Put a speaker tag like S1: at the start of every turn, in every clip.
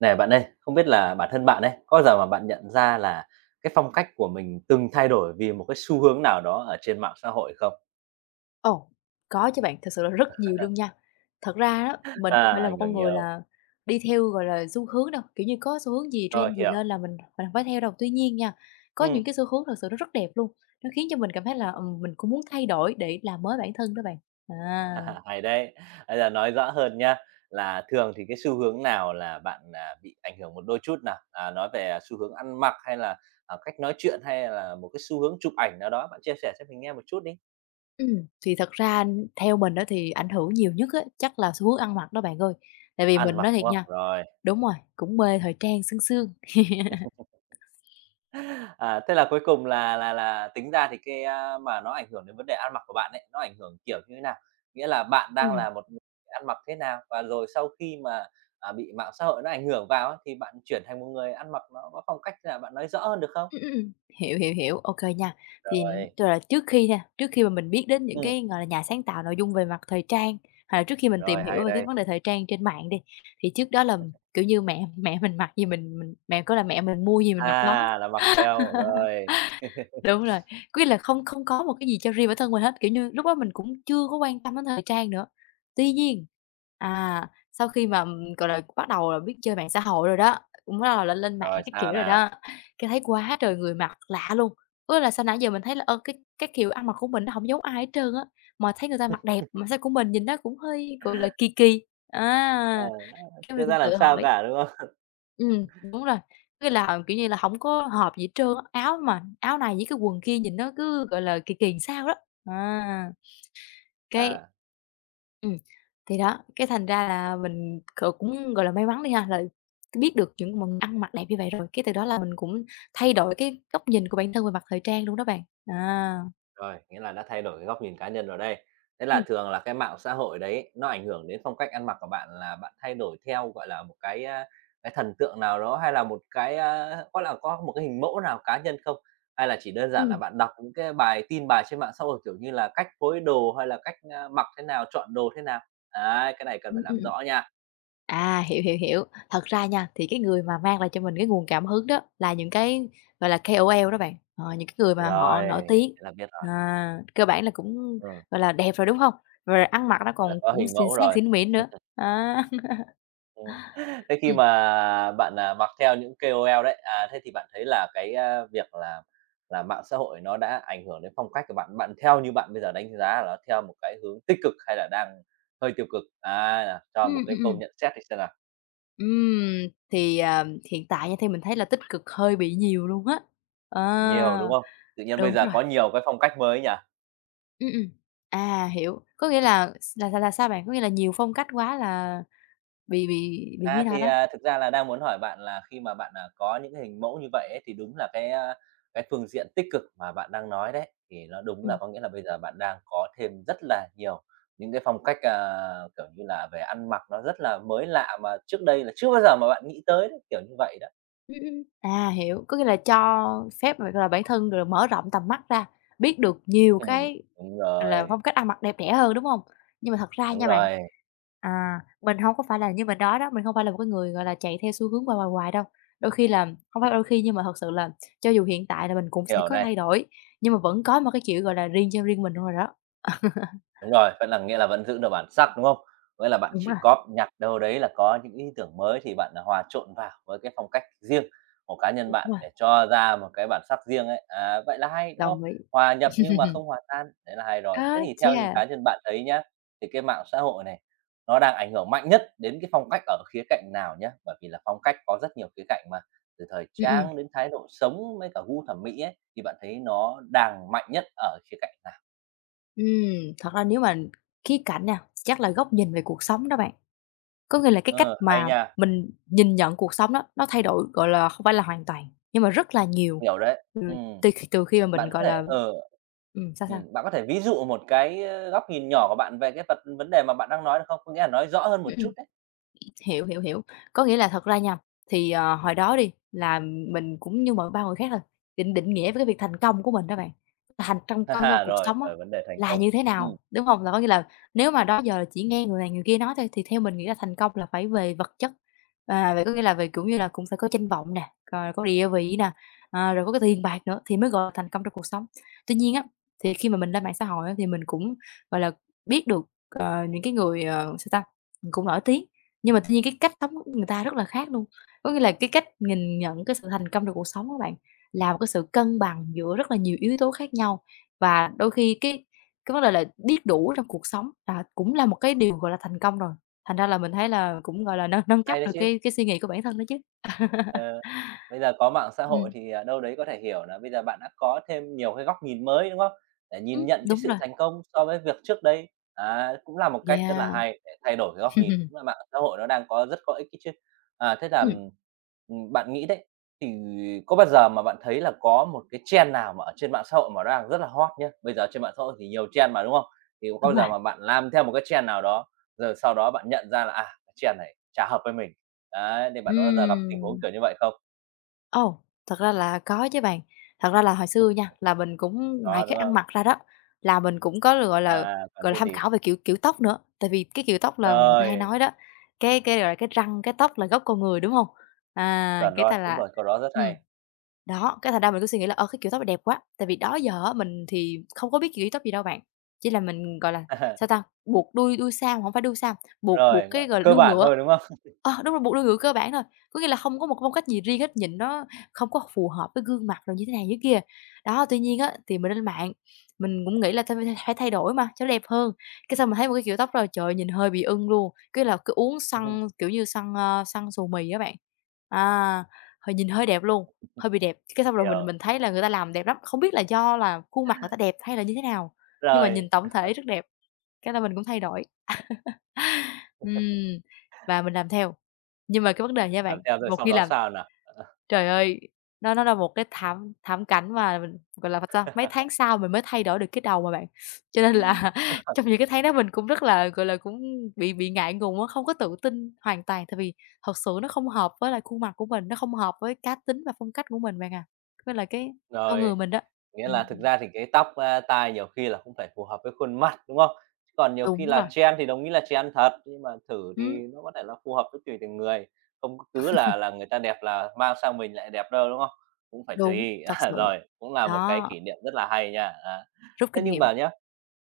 S1: Này bạn ơi, không biết là bản thân bạn ấy, có bao giờ mà bạn nhận ra là cái phong cách của mình từng thay đổi vì một cái xu hướng nào đó ở trên mạng xã hội không?
S2: Ồ, có chứ bạn. Thật sự là rất nhiều luôn nha. Thật ra đó, mình không phải là một
S1: Ảnh
S2: con
S1: hưởng
S2: người
S1: nhiều.
S2: là đi theo, gọi là, xu hướng đâu, kiểu như, có xu hướng gì,
S1: Rồi,
S2: trend gì
S1: hiểu.
S2: lên là mình hổng phải theo đâu. Tuy nhiên nha, có những
S1: Ừm,
S2: cái xu hướng thật sự nó rất đẹp luôn, nó khiến cho mình cảm thấy là, mình cũng muốn thay đổi để làm mới bản thân đó bạn. À,
S1: Hay đấy. Bây giờ nói rõ hơn nhá, là thường thì cái xu hướng nào là bạn, bị ảnh hưởng một đôi chút nào? Nói về xu hướng ăn mặc hay là, cách nói chuyện hay là một cái xu hướng chụp ảnh nào đó, bạn chia sẻ cho mình nghe một chút đi.
S2: thì thật ra theo mình đó thì ảnh hưởng nhiều nhất á, chắc là xu hướng ăn mặc đó bạn ơi. Tại vì
S1: Ăn
S2: mình
S1: mặc,
S2: nói thiệt
S1: đúng không?
S2: nha,
S1: Rồi.
S2: đúng rồi, cũng mê thời trang sương sương.
S1: À, thế là cuối cùng là là tính ra thì cái, mà nó ảnh hưởng đến vấn đề ăn mặc của bạn ấy, nó ảnh hưởng kiểu như thế nào? Nghĩa là bạn đang là một người ăn mặc thế nào? Và rồi sau khi mà, bị mạng xã hội nó ảnh hưởng vào ấy, thì bạn chuyển thành một người ăn mặc nó có phong cách thế nào? Bạn nói rõ hơn được không?
S2: Ừm, ừm, ừm, hiểu, hiểu, hiểu, ok nha. Thì
S1: Rồi.
S2: tức là trước khi nha, trước khi mà mình biết đến những
S1: Ừm.
S2: cái, gọi là, nhà sáng tạo nội dung về mặt thời trang, hay là trước khi mình tìm
S1: Rồi,
S2: hiểu
S1: hay
S2: về cái
S1: đây.
S2: vấn đề thời trang trên mạng đi, thì trước đó là, kiểu như, mẹ mẹ mình mặc gì mình mẹ có là mẹ mình mua gì mình mặc đó.
S1: À, là mặc theo, rồi.
S2: Đúng rồi, có nghĩa là không không có một cái gì cho riêng bản thân mình hết, kiểu như, lúc đó mình cũng chưa có quan tâm đến thời trang nữa. Tuy nhiên, à, sau khi mà, gọi là, bắt đầu là biết chơi mạng xã hội rồi đó, cũng bắt đầu là lên mạng
S1: Rồi
S2: các kiểu
S1: sao
S2: rồi
S1: nào?
S2: đó, cái thấy quá trời người mặc lạ luôn. Có nghĩa là sao nãy giờ mình thấy là, ờ, cái kiểu ăn mặc của mình nó hổng giống ai hết trơn á, mà thấy người ta mặc đẹp mà sao của mình nhìn nó cũng hơi, gọi là, kỳ kỳ,
S1: Ờ,
S2: à. Cái
S1: chưa
S2: mình cũng
S1: ra làm
S2: tự
S1: sao
S2: hỏi.
S1: cả, đúng không?
S2: Đúng rồi, cái là, kiểu như là, hổng có hợp gì hết trơn á, áo mà áo này với cái quần kia nhìn nó cứ, gọi là, kỳ kỳ sao đó. À, cái
S1: À.
S2: ừm, thì đó, cái thành ra là mình cũng, gọi là, may mắn đi ha, là biết được những mọi ăn mặc đẹp như vậy rồi, cái từ đó là mình cũng thay đổi cái góc nhìn của bản thân về mặt thời trang luôn đó bạn.
S1: Rồi, nghĩa là đã thay đổi cái góc nhìn cá nhân rồi đây. Thế là
S2: Ừm,
S1: thường là cái mạng xã hội đấy nó ảnh hưởng đến phong cách ăn mặc của bạn là bạn thay đổi theo, gọi là, một cái, cái thần tượng nào đó hay là một cái, có một cái hình mẫu nào cá nhân không? Hay là chỉ đơn giản là
S2: ừm,
S1: bạn đọc những cái bài trên mạng xã hội, kiểu như là, cách phối đồ hay là cách, mặc thế nào, chọn đồ thế nào? Đấy, cái này cần
S2: ừm,
S1: phải làm
S2: ừm.
S1: rõ nha.
S2: Hiểu, hiểu, hiểu. Thật ra nha, thì cái người mà mang lại cho mình cái nguồn cảm hứng đó là những cái, gọi là, KOL đó bạn, ờ, những cái người mà họ
S1: Rồi,
S2: nổi tiếng,
S1: thế là biết rồi.
S2: à, cơ bản là cũng,
S1: Ừm,
S2: gọi là, đẹp rồi, đúng không? Rồi ăn mặc nó còn
S1: là có
S2: cũng
S1: hình
S2: xinh
S1: mẫu
S2: xắn
S1: rồi.
S2: xinh mịn nữa, á.
S1: Ừm. Thế khi
S2: Ừm,
S1: mà bạn, mặc theo những KOL đấy, thế thì bạn thấy là cái, việc là mạng xã hội nó đã ảnh hưởng đến phong cách của bạn. Bạn theo như bạn bây giờ đánh giá là nó theo một cái hướng tích cực hay là đang hơi tiêu cực? À, cho một
S2: ừm, ừm,
S1: cái câu
S2: ừm.
S1: nhận xét thì xem nào.
S2: Thì, à, hiện tại nha, theo mình thấy là tích cực hơi bị nhiều luôn á.
S1: Nhiều,
S2: Ờ,
S1: đúng không? Tự nhiên bây
S2: đúng
S1: giờ
S2: rồi,
S1: có nhiều cái phong cách mới nhỉ?
S2: ừm, ừm. À, hiểu, có nghĩa là sao bạn? Có nghĩa là nhiều phong cách quá là bị như
S1: À,
S2: nào
S1: thì,
S2: đó.
S1: thực ra là đang muốn hỏi bạn là khi mà bạn, có những cái hình mẫu như vậy ấy, thì đúng là cái, cái phương diện tích cực mà bạn đang nói đấy, thì nó đúng
S2: Ừm,
S1: là có nghĩa là bây giờ bạn đang có thêm rất là nhiều những cái phong cách, kiểu như là, về ăn mặc nó rất là mới lạ mà trước đây là chưa bao giờ mà bạn nghĩ tới đấy, kiểu như vậy đó.
S2: À, hiểu, có nghĩa là cho phép mà, gọi là, bản thân, gọi là, mở rộng tầm mắt ra, biết được nhiều
S1: Ừm,
S2: cái,
S1: đúng
S2: gọi là,
S1: rồi,
S2: phong cách ăn mặc đẹp đẽ hơn, đúng hông? Nhưng mà thật ra
S1: đúng
S2: nha bạn,
S1: rồi,
S2: à, mình hông có phải là như mình nói đó, mình hông phải là một cái người, gọi là, chạy theo xu hướng hoài, hoài, hoài đâu. Đôi khi là hông phải đôi khi nhưng mà thật sự là cho dù hiện tại là mình cũng sẽ
S1: hiểu
S2: có
S1: này.
S2: thay đổi, nhưng mà vẫn có một cái kiểu, gọi là, riêng cho riêng mình luôn rồi đó.
S1: Đúng rồi, vẫn là nghĩa là vẫn giữ được bản sắc, đúng không? Nghĩa là bạn
S2: Đúng rồi,
S1: chỉ cóp nhặt đâu đấy là có những ý tưởng mới thì bạn, hòa trộn vào với cái phong cách riêng của cá nhân
S2: đúng
S1: bạn
S2: rồi,
S1: để cho ra một cái bản sắc riêng ấy, vậy là hay, đúng không?
S2: đồng ý.
S1: Hòa nhập nhưng mà không hòa tan, đấy là hay rồi. Thế
S2: Á,
S1: thì theo
S2: chà!
S1: những cá nhân bạn thấy nhá, thì cái mạng xã hội này nó đang ảnh hưởng mạnh nhất đến cái phong cách ở khía cạnh nào nhá? Bởi vì là phong cách có rất nhiều khía cạnh mà, từ thời
S2: Ừm, ừm.
S1: trang đến thái độ sống với cả gu thẩm mỹ ấy, thì bạn thấy nó đang mạnh nhất ở khía cạnh nào?
S2: Ừm, thật ra nếu mà khía cạnh nha, chắc là góc nhìn về cuộc sống đó bạn. Có nghĩa là cái cách
S1: Ừ, hay
S2: mà
S1: nha.
S2: mình nhìn nhận cuộc sống đó, nó thay đổi, gọi là, không phải là hoàn toàn, nhưng mà rất là nhiều,
S1: Hiểu đấy.
S2: ừm, từ khi mà mình,
S1: Bạn có
S2: gọi
S1: thể
S2: là,
S1: ờ,
S2: sao, sao?
S1: Bạn có thể ví dụ một cái, góc nhìn nhỏ của bạn về cái vấn đề mà bạn đang nói được không? Có nghĩa là nói rõ hơn
S2: Ừm,
S1: một
S2: ừm.
S1: chút đấy.
S2: Hiểu, hiểu, hiểu. Có nghĩa là thật ra nha, thì, ờ, hồi đó đi, là mình cũng như mọi ba người khác thôi, định định nghĩa với cái việc thành công của mình đó bạn, thành trong công trong
S1: À, rồi,
S2: cuộc sống á,
S1: vấn đề thành
S2: là
S1: công.
S2: như thế
S1: Ừm.
S2: nào, đúng hông? Là có nghĩa là nếu mà đó giờ là chỉ nghe người này người kia nói thôi, thì theo mình nghĩ là thành công là phải về vật chất, à, vậy có nghĩa là về, kiểu như là, cũng phải có danh vọng nè, rồi có địa vị nè, ờ, rồi có cái tiền bạc nữa thì mới gọi là thành công trong cuộc sống. Tuy nhiên á, thì khi mà mình lên mạng xã hội á, thì mình cũng, gọi là, biết được, ờ, những cái người, ờ, sao ta, cũng nổi tiếng nhưng mà tuy nhiên cái cách sống của người ta rất là khác luôn, có nghĩa là cái cách nhìn nhận cái sự thành công trong cuộc sống á bạn, là một cái sự cân bằng giữa rất là nhiều yếu tố khác nhau. Và đôi khi cái vấn đề là biết đủ trong cuộc sống là cũng là một cái điều, gọi là, thành công rồi, thành ra là mình thấy là cũng, gọi là, nâng nâng cấp
S1: Hay đấy
S2: được
S1: chứ.
S2: cái suy nghĩ của bản thân đó chứ.
S1: Ờ, bây giờ có mạng xã hội
S2: Ừm,
S1: thì, đâu đấy có thể hiểu là bây giờ bạn đã có thêm nhiều cái góc nhìn mới, đúng không? Để nhìn nhận cái
S2: đúng
S1: sự
S2: rồi,
S1: thành công so với việc trước đây, á, cũng là một cách rất là
S2: yeah.
S1: hay để thay đổi cái góc nhìn, cũng là mạng xã hội nó đang có rất có ích ấy chứ. À, thế là,
S2: Ừm,
S1: ừm, Bạn nghĩ đấy, thì có bao giờ mà bạn thấy là có một cái trend nào mà ở trên mạng xã hội mà nó đang rất là hot nhá? Bây giờ trên mạng xã hội thì nhiều trend mà, đúng không? Thì có
S2: đúng
S1: bao
S2: rồi,
S1: giờ mà bạn làm theo một cái trend nào đó rồi sau đó bạn nhận ra là, à, cái chèn này chả hợp với mình. Đấy, thì bạn có bao giờ gặp tình huống
S2: ừm.
S1: kiểu như vậy không?
S2: Ồ, thật ra là có chứ bạn. Thật ra là hồi xưa nha, là mình cũng ngoài
S1: Đó,
S2: cái
S1: đúng
S2: ăn
S1: không?
S2: mặc ra đó, là mình cũng có,
S1: À, còn
S2: gọi là,
S1: cái
S2: tham
S1: gì?
S2: khảo về kiểu kiểu tóc nữa. Tại vì cái kiểu tóc là người ta hay
S1: Rồi,
S2: nói đó, gọi là, cái răng, cái tóc là gốc con người, đúng không? À,
S1: chuẩn
S2: cái
S1: rồi,
S2: ta
S1: đúng
S2: là
S1: rồi, câu đó rất
S2: ừm.
S1: hay.
S2: Đó, cái thành ra mình cứ suy nghĩ là, ờ, cái kiểu tóc này đẹp quá, tại vì đó giờ á mình thì không có biết kiểu tóc gì đâu bạn, chỉ là mình, gọi là, sao ta, buộc đuôi đuôi sam, không phải đuôi sam, buộc buộc
S1: Rồi,
S2: cái,
S1: gọi là,
S2: gọi là,
S1: cơ
S2: đuôi
S1: bản
S2: ngựa.
S1: thôi, đúng không?
S2: Ờ, đúng rồi, buộc đuôi ngựa cơ bản thôi, có nghĩa là không có một phong cách gì riêng hết, nhìn nó không có phù hợp với gương mặt rồi như thế này, như thế kia. Đó, tuy nhiên á, thì mình lên mạng, mình cũng nghĩ là thôi phải phải thay đổi mà, cho nó đẹp hơn, cái xong mình thấy một cái kiểu tóc rồi, trời ơi, nhìn hơi bị ưng luôn, cái là cứ uống xăng kiểu như, xăng ơ, xăn xù mì á bạn. À, h nhìn hơi đẹp luôn. Hơi bị đẹp, cái xong rồi mình
S1: Hiểu,
S2: mình thấy là người ta làm đẹp lắm, không biết là do là khuôn mặt người ta đẹp hay là như thế nào, nhưng mà nhìn
S1: rồi,
S2: tổng thể rất đẹp, cái là mình cũng thay đổi. Ừm, và mình làm theo. Nhưng mà cái vấn đề nha
S1: làm
S2: bạn,
S1: theo rồi
S2: một
S1: xong
S2: khi
S1: đó
S2: làm.
S1: sao nào?
S2: Trời ơi, nó là một cái thảm thảm cảnh mà mình, gọi là, sao, mấy tháng sau mình mới thay đổi được cái đầu mà bạn. Cho nên là trong những cái tháng đó mình cũng rất là, gọi là, cũng bị ngại ngùng á, không có tự tin hoàn toàn, tại vì thật sự nó không hợp với lại khuôn mặt của mình, nó không hợp với cá tính và phong cách của mình bạn à, với lại cái con
S1: Rồi.
S2: người mình đó.
S1: Nghĩa là thực
S2: Ừm,
S1: ra thì cái tóc, tai nhiều khi là cũng phải phù hợp với khuôn mặt, đúng không? Chứ còn nhiều khi
S2: đúng rồi,
S1: là trend thì đồng ý là trend thật, nhưng mà thử thì
S2: ừm,
S1: nó có thể là phù hợp với tùy từng người, không có cứ là người ta đẹp là mang sang mình lại đẹp đâu, đúng không? Cũng phải
S2: đúng,
S1: tùy.
S2: thật
S1: À,
S2: sự,
S1: rồi, cũng là một cái
S2: đó,
S1: kỷ niệm rất là hay nha. Á,
S2: rút
S1: thế
S2: kinh
S1: nhưng
S2: nghiệm.
S1: mà nhá,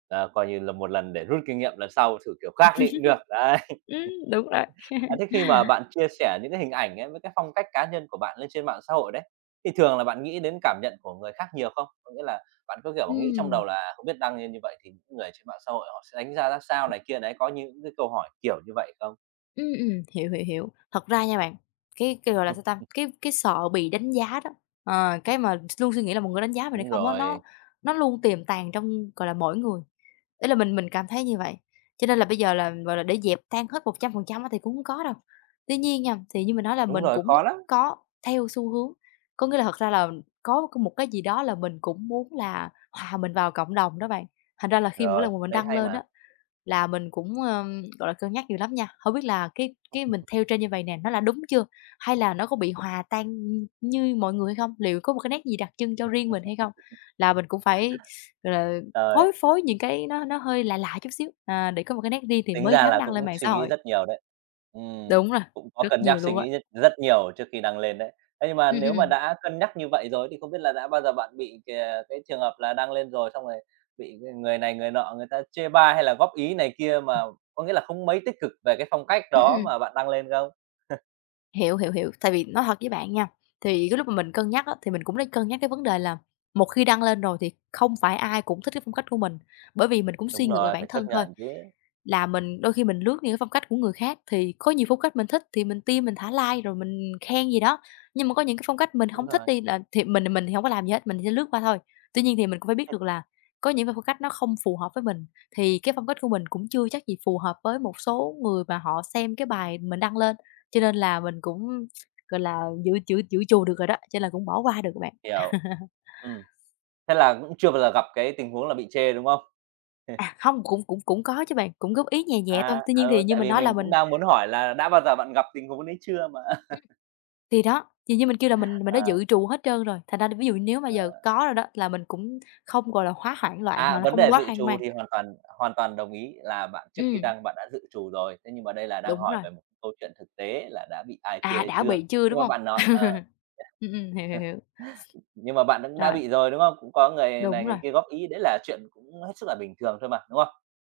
S1: ờ, coi như là một lần để rút kinh nghiệm lần sau thử kiểu khác đi cũng được, đấy.
S2: Ừm, đúng rồi,
S1: À, thế khi mà bạn chia sẻ những cái hình ảnh ấy với cái phong cách cá nhân của bạn lên trên mạng xã hội đấy, thì thường là bạn nghĩ đến cảm nhận của người khác nhiều không? Có nghĩa là bạn có, kiểu, nghĩ trong
S2: ừm.
S1: đầu là không biết đăng lên như vậy thì những người trên mạng xã hội họ sẽ đánh giá ra sao này kia đấy, có những cái câu hỏi kiểu như vậy không?
S2: Hiểu, hiểu, hiểu. Thật ra nha bạn, gọi là, sao ta, cái sợ bị đánh giá đó, ờ, cái mà luôn suy nghĩ là một người đánh giá mình hay
S1: Đúng
S2: không á, nó
S1: rồi.
S2: nó luôn tiềm tàng trong, gọi là, mỗi người, ý là mình cảm thấy như vậy. Cho nên là bây giờ là, gọi là, để dẹp tan hết 100% á thì cũng không có đâu. Tuy nhiên nha, thì như mình nói là
S1: Đúng
S2: mình
S1: rồi,
S2: cũng
S1: có lắm.
S2: có theo xu hướng, có nghĩa là thật ra là có một cái gì đó là mình cũng muốn là hòa mình vào cộng đồng đó bạn. Thành ra là khi mỗi
S1: Rồi,
S2: lần mà mình
S1: cái đấy
S2: đăng
S1: hay
S2: lên
S1: mà.
S2: á, là mình cũng, gọi là, cân nhắc nhiều lắm nha. Không biết là cái mình theo trend như vậy nè, nó là đúng chưa? Hay là nó có bị hòa tan như mọi người hay không? Liệu có một cái nét gì đặc trưng cho riêng mình hay không? Là mình cũng phải, gọi là,
S1: Trời.
S2: phối phối những cái nó hơi lạ lạ chút xíu, à, để có một cái nét riêng thì
S1: Tính
S2: mới
S1: ra
S2: dám
S1: là
S2: đăng lên
S1: cũng
S2: mạng xã
S1: suy nghĩ
S2: hội.
S1: rất nhiều đấy. Ừm,
S2: Đúng rồi,
S1: cũng có
S2: rất
S1: cân
S2: nhiều
S1: nhắc suy
S2: luôn á.
S1: nghĩ rất rất nhiều trước khi đăng lên đấy. Thế nhưng mà
S2: Ừm, ừm,
S1: nếu mà
S2: ừm,
S1: đã cân nhắc như vậy rồi thì không biết là đã bao giờ bạn bị kìa cái trường hợp là đăng lên rồi xong rồi bị cái người này người nọ người ta chê bai hay là góp ý này kia mà có nghĩa là không mấy tích cực về cái phong cách đó
S2: ừm,
S1: mà bạn đăng lên không?
S2: Hiểu, hiểu, hiểu. Tại vì nói thật với bạn nha, thì cái lúc mà mình cân nhắc á, thì mình cũng nên cân nhắc cái vấn đề là một khi đăng lên rồi thì không phải ai cũng thích cái phong cách của mình, bởi vì mình cũng suy
S1: Đúng
S2: ngược lại
S1: rồi,
S2: bản
S1: phải chấp
S2: thân thôi,
S1: nhận chứ.
S2: là mình đôi khi mình lướt những cái phong cách của người khác thì có nhiều phong cách mình thích thì mình tim mình thả like rồi mình khen gì đó, nhưng mà có những cái phong cách mình
S1: Đúng
S2: không thích
S1: rồi,
S2: đi là thì mình thì hổng có làm gì hết, mình sẽ lướt qua thôi. Tuy nhiên thì mình cũng phải biết được là có những cái phong cách nó không phù hợp với mình, thì cái phong cách của mình cũng chưa chắc gì phù hợp với một số người mà họ xem cái bài mình đăng lên. Cho nên là mình cũng, gọi là, dự dự dự trù được rồi đó, cho nên là cũng bỏ qua được các bạn.
S1: hiểu. Ừm, thế là cũng chưa bao giờ gặp cái tình huống là bị chê, đúng không?
S2: À, không, cũng cũng cũng có chứ bạn, cũng góp ý nhẹ nhẹ thôi.
S1: À,
S2: Tuy nhiên thì
S1: ừ,
S2: như
S1: tại
S2: mình
S1: vì
S2: nói là
S1: mình cũng
S2: mình
S1: đang muốn hỏi là đã bao giờ bạn gặp tình huống đấy chưa mà.
S2: ừm, thì đó, thì như mình kêu là mình đã dự trù hết trơn rồi, thành ra ví dụ nếu mà
S1: Ờ,
S2: giờ có rồi đó là mình cũng không, gọi là, quá hoảng loạn
S1: à,
S2: hoặc là
S1: vấn
S2: không
S1: đề
S2: quá
S1: dự
S2: hoang
S1: trù
S2: mang.
S1: thì hoàn toàn đồng ý là bạn trước khi
S2: Ừm,
S1: đăng bạn đã dự trù rồi. Thế nhưng mà đây là đang
S2: đúng
S1: hỏi
S2: rồi.
S1: về một câu chuyện thực tế là đã bị ai
S2: À,
S1: chê
S2: đã
S1: chưa.
S2: bị chưa, đúng
S1: Nhưng mà
S2: không?
S1: bạn nói ờ,
S2: Hiểu, hiểu, hiểu.
S1: nhưng mà bạn cũng đã
S2: Rồi,
S1: bị rồi, đúng không? Cũng có người
S2: đúng
S1: này
S2: rồi.
S1: người kia góp ý, đấy là chuyện cũng hết sức là bình thường thôi mà, đúng không?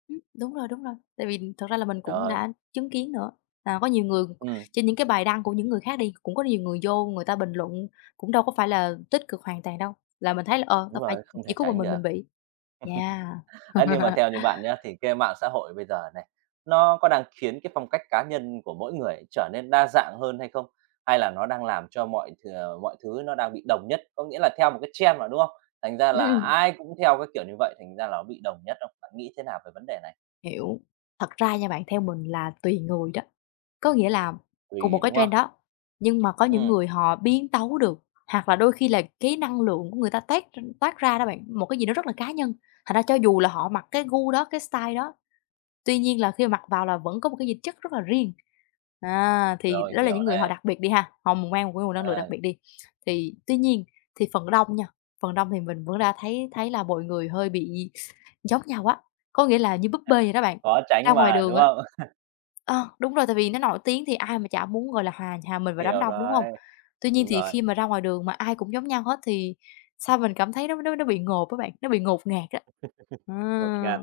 S2: Đúng rồi, đúng rồi. Tại vì thật ra là mình cũng
S1: Rồi,
S2: đã chứng kiến nữa, là có nhiều người
S1: ừm,
S2: trên những cái bài đăng của những người khác đi, cũng có nhiều người vô người ta bình luận, cũng đâu có phải là tích cực hoàn toàn đâu, là mình thấy là, ờ,
S1: đúng
S2: đâu phải
S1: rồi, không
S2: chỉ
S1: thể
S2: có mình
S1: tránh
S2: mình
S1: được.
S2: mình bị. Yeah.
S1: Ấy, nhưng mà theo như bạn nhá, thì cái mạng xã hội bây giờ này, nó có đang khiến cái phong cách cá nhân của mỗi người trở nên đa dạng hơn hay không? Hay là nó đang làm cho mọi thứ nó đang bị đồng nhất, có nghĩa là theo một cái trend mà, đúng không? Thành ra là
S2: Ừm,
S1: ai cũng theo cái kiểu như vậy, thành ra là nó bị đồng nhất không? Bạn nghĩ thế nào về vấn đề này?
S2: hiểu. Thật ra nha bạn, theo mình là tùy người đó, có nghĩa là cùng một
S1: Tùy,
S2: cái
S1: đúng không?
S2: trend đó, nhưng mà có những
S1: Ừ
S2: người họ biến tấu được, hoặc là đôi khi là cái năng lượng của người ta toát ra đó bạn, một cái gì đó rất là cá nhân, thành ra cho dù là họ mặc cái gu đó, cái style đó. Tuy nhiên là khi mà mặc vào là vẫn có một cái dịch chất rất là riêng. À, thì
S1: rồi,
S2: đó là
S1: hiểu
S2: những người họ
S1: nè,
S2: đặc biệt đi ha, họ mang một cái nguồn năng lượng
S1: à,
S2: đặc biệt đi. Tuy nhiên thì phần đông nha, phần đông thì mình vẫn đã thấy thấy là mọi người hơi bị giống nhau á, có nghĩa là như búp bê vậy đó bạn,
S1: khó
S2: ra
S1: tránh
S2: ngoài
S1: mà,
S2: đường
S1: đúng
S2: á.
S1: không?
S2: Ờ, đúng rồi, tại vì nó nổi tiếng thì ai mà chả muốn, gọi là, hòa hòa mình vào đám
S1: Hiểu
S2: đông, đúng không?
S1: rồi,
S2: Tuy nhiên
S1: đúng
S2: thì
S1: rồi.
S2: khi mà ra ngoài đường mà ai cũng giống nhau hết thì sao mình cảm thấy nó bị ngộp á bạn, nó bị ngột ngạt á.
S1: Ngột
S2: À.
S1: ngạt.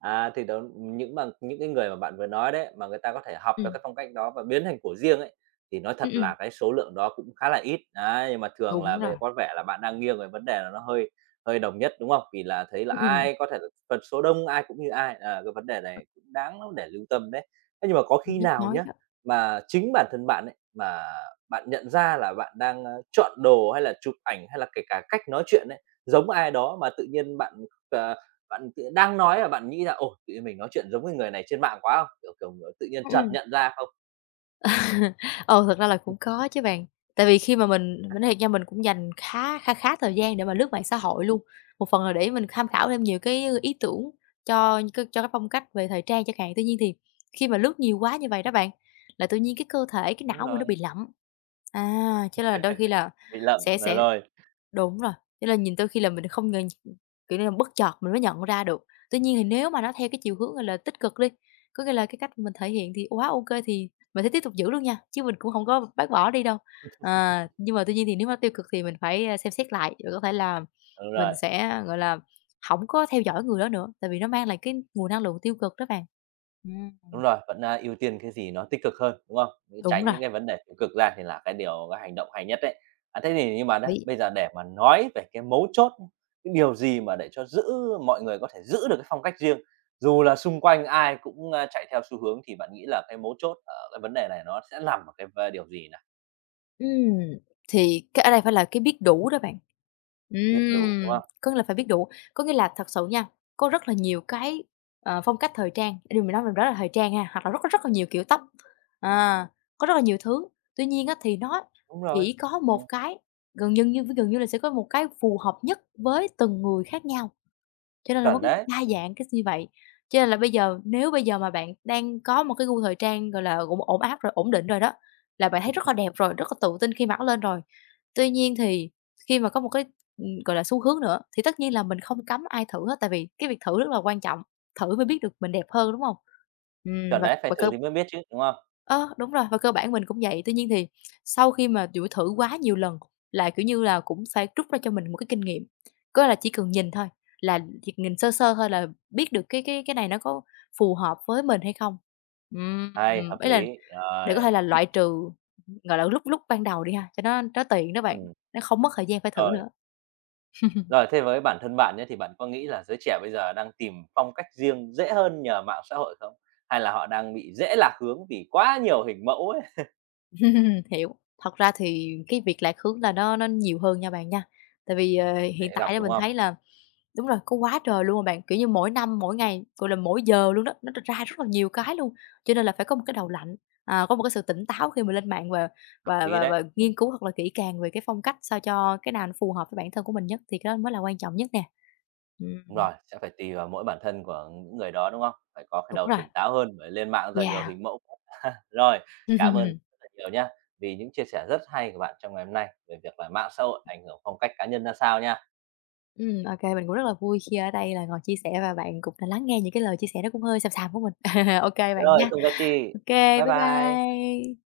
S1: Thì đó những cái người mà bạn vừa nói đấy, mà người ta có thể học được
S2: Ừm,
S1: cái phong cách đó và biến thành của riêng ấy, thì nói
S2: ừm,
S1: thật
S2: ừm,
S1: là cái số lượng đó cũng khá là ít. Đấy, nhưng mà thường
S2: đúng
S1: là bây
S2: rồi.
S1: giờ có vẻ là bạn đang nghiêng về vấn đề là nó hơi hơi đồng nhất, đúng không? Vì là thấy là
S2: Ừm, ừm,
S1: ai có thể là tần số đông, ai cũng như ai, à, cái vấn đề này cũng đáng lắm để lưu tâm đấy. Thế nhưng mà có
S2: những
S1: khi
S2: nước
S1: nào
S2: nói
S1: nhá,
S2: đó.
S1: mà chính bản thân bạn ấy, mà bạn nhận ra là bạn đang, chọn đồ hay là chụp ảnh, hay là kể cả cách nói chuyện ấy, giống ai đó mà tự nhiên bạn, ờ bạn tự đang nói và bạn nghĩ là "Ồ, tự nhiên mình nói chuyện giống cái người này trên mạng quá" không? Kiểu, ờ, tự nhiên
S2: Ừm,
S1: chợt
S2: ừm.
S1: nhận ra không?
S2: Ờ, thật ra là cũng có chứ bạn, tại vì khi mà mình nói thiệt nha, mình cũng dành khá kha khá thời gian để mà lướt mạng xã hội luôn, một phần là để mình tham khảo thêm nhiều cái ý tưởng cho cái phong cách về thời trang chẳng hạn. Tuy nhiên thì khi mà lướt nhiều quá như vậy đó bạn, là tự nhiên cái cơ thể, cái
S1: Đúng
S2: não mình nó
S1: rồi,
S2: bị lậm, à, cho nên là đôi khi là
S1: bị lậm, ờ,
S2: sẽ
S1: rồi,
S2: đúng rồi, thế là nhìn đôi khi là mình không ngờ kiểu như là, bất chợt mình mới nhận ra được. Tuy nhiên thì nếu mà nó theo cái chiều hướng, gọi là, tích cực đi, có nghĩa là cái cách mình thể hiện thì quá ok thì mình sẽ tiếp tục giữ luôn nha, chứ mình cũng không có bác bỏ đi đâu. À, nhưng mà tuy nhiên thì nếu mà tiêu cực thì mình phải, a, xem xét lại, rồi có thể là
S1: đúng rồi,
S2: mình sẽ, gọi là, không có theo dõi người đó nữa, tại vì nó mang lại cái nguồn năng lượng tiêu cực đó bạn. Ừm.
S1: đúng rồi, vẫn, ưu tiên cái gì nó tích cực hơn, đúng không?
S2: Đúng
S1: Tránh
S2: rồi.
S1: những cái vấn đề tiêu cực ra thì là cái điều cái hành động hay nhất đấy. À, thế thì nhưng mà đấy,
S2: Đấy.
S1: bây giờ để mà nói về cái mấu chốt, cái điều gì mà để cho giữ mọi người có thể giữ được cái phong cách riêng, dù là xung quanh ai cũng, chạy theo xu hướng thì bạn nghĩ là cái mấu chốt ở cái vấn đề này nó sẽ nằm ở cái điều gì nào?
S2: Ừm, thì cái ở đây phải là cái biết đủ đó bạn.
S1: Biết đủ, đúng không?
S2: Có nghĩa là phải biết đủ. Có nghĩa là thật sự nha, có rất là nhiều cái, ờ, phong cách thời trang, điều mình nói mình rất là thời trang ha, hoặc là rất rất là nhiều kiểu tóc, à, có rất là nhiều thứ. Tuy nhiên á, thì nó
S1: Đúng rồi.
S2: chỉ có
S1: Ừ.
S2: một cái, gần như như gần như là sẽ có một cái phù hợp nhất với từng người khác nhau. Cho nên là mới
S1: Chuẩn
S2: có
S1: đấy,
S2: đa
S1: ừm,
S2: dạng cái như vậy. Cho nên là bây giờ nếu bây giờ mà bạn đang có một cái gu thời trang, gọi là, cũng ổn áp rồi, ổn định rồi đó, là bạn thấy rất là đẹp rồi, rất là tự tin khi mặc nó lên rồi. Tuy nhiên thì khi mà có một cái, gọi là, xu hướng nữa, thì tất nhiên là mình không cấm ai thử hết, tại vì cái việc thử rất là quan trọng, thử mới biết được mình đẹp hơn, đúng không?
S1: chuẩn
S2: Và
S1: đấy, phải
S2: và cơ
S1: thử thì mới biết chứ, đúng không?
S2: Ơ, đúng rồi, và cơ bản mình cũng vậy. Tuy nhiên thì sau khi mà, kiểu, thử quá nhiều lần là, kiểu như là, cũng phải rút ra cho mình một cái kinh nghiệm, có là chỉ cần nhìn thôi, là chỉ nhìn sơ sơ thôi là biết được cái cái này nó có phù hợp với mình hay không. Ừm,
S1: Hay, hợp
S2: ý là
S1: lý,
S2: để có
S1: rồi,
S2: thể là loại trừ, gọi là, lúc lúc ban đầu đi ha, cho nó tiện đó bạn,
S1: ừm,
S2: nó không mất thời gian phải thử
S1: rồi.
S2: nữa.
S1: Rồi thế với bản thân bạn nhé thì bạn có nghĩ là giới trẻ bây giờ đang tìm phong cách riêng dễ hơn nhờ mạng xã hội không? Hay là họ đang bị dễ lạc hướng vì quá nhiều hình mẫu ấy?
S2: Hiểu, thật ra thì cái việc lạc hướng là nó nhiều hơn nha bạn nha. Tại vì, ờ,
S1: Dễ
S2: hiện
S1: gặp,
S2: tại á
S1: đúng
S2: mình
S1: không?
S2: thấy là đúng rồi, có quá trời luôn mà bạn, kiểu như, mỗi năm, mỗi ngày, gọi là, mỗi giờ luôn đó, nó ra rất là nhiều cái luôn, cho nên là phải có một cái đầu lạnh, à, có một cái sự tỉnh táo khi mà lên mạng và
S1: Hợp
S2: và
S1: lý
S2: và và
S1: đấy,
S2: nghiên cứu hoặc là kỹ càng về cái phong cách sao cho cái nào nó phù hợp với bản thân của mình nhất thì cái đó mới là quan trọng nhất nè.
S1: đúng
S2: Ừm,
S1: rồi, sẽ phải tùy vào mỗi bản thân của những người đó, đúng không? Phải có cái
S2: đúng
S1: đầu
S2: rồi,
S1: tỉnh táo hơn, bởi lên mạng giờ nhiều
S2: yeah.
S1: hình mẫu quá. Rồi, cảm ơn rất là nhiều nhá, vì những chia sẻ rất hay của bạn trong ngày hôm nay về việc là mạng xã hội ảnh hưởng phong cách cá nhân ra sao nha.
S2: Ô mình cũng rất là vui khi ở đây là ngồi chia sẻ và bạn cũng đã lắng nghe những cái lời chia sẻ nó cũng hơi xàm xàm của mình. Ok bạn
S1: Rồi,
S2: nha.
S1: không có chi.
S2: Ok,
S1: Bye
S2: bye
S1: bye.
S2: bye.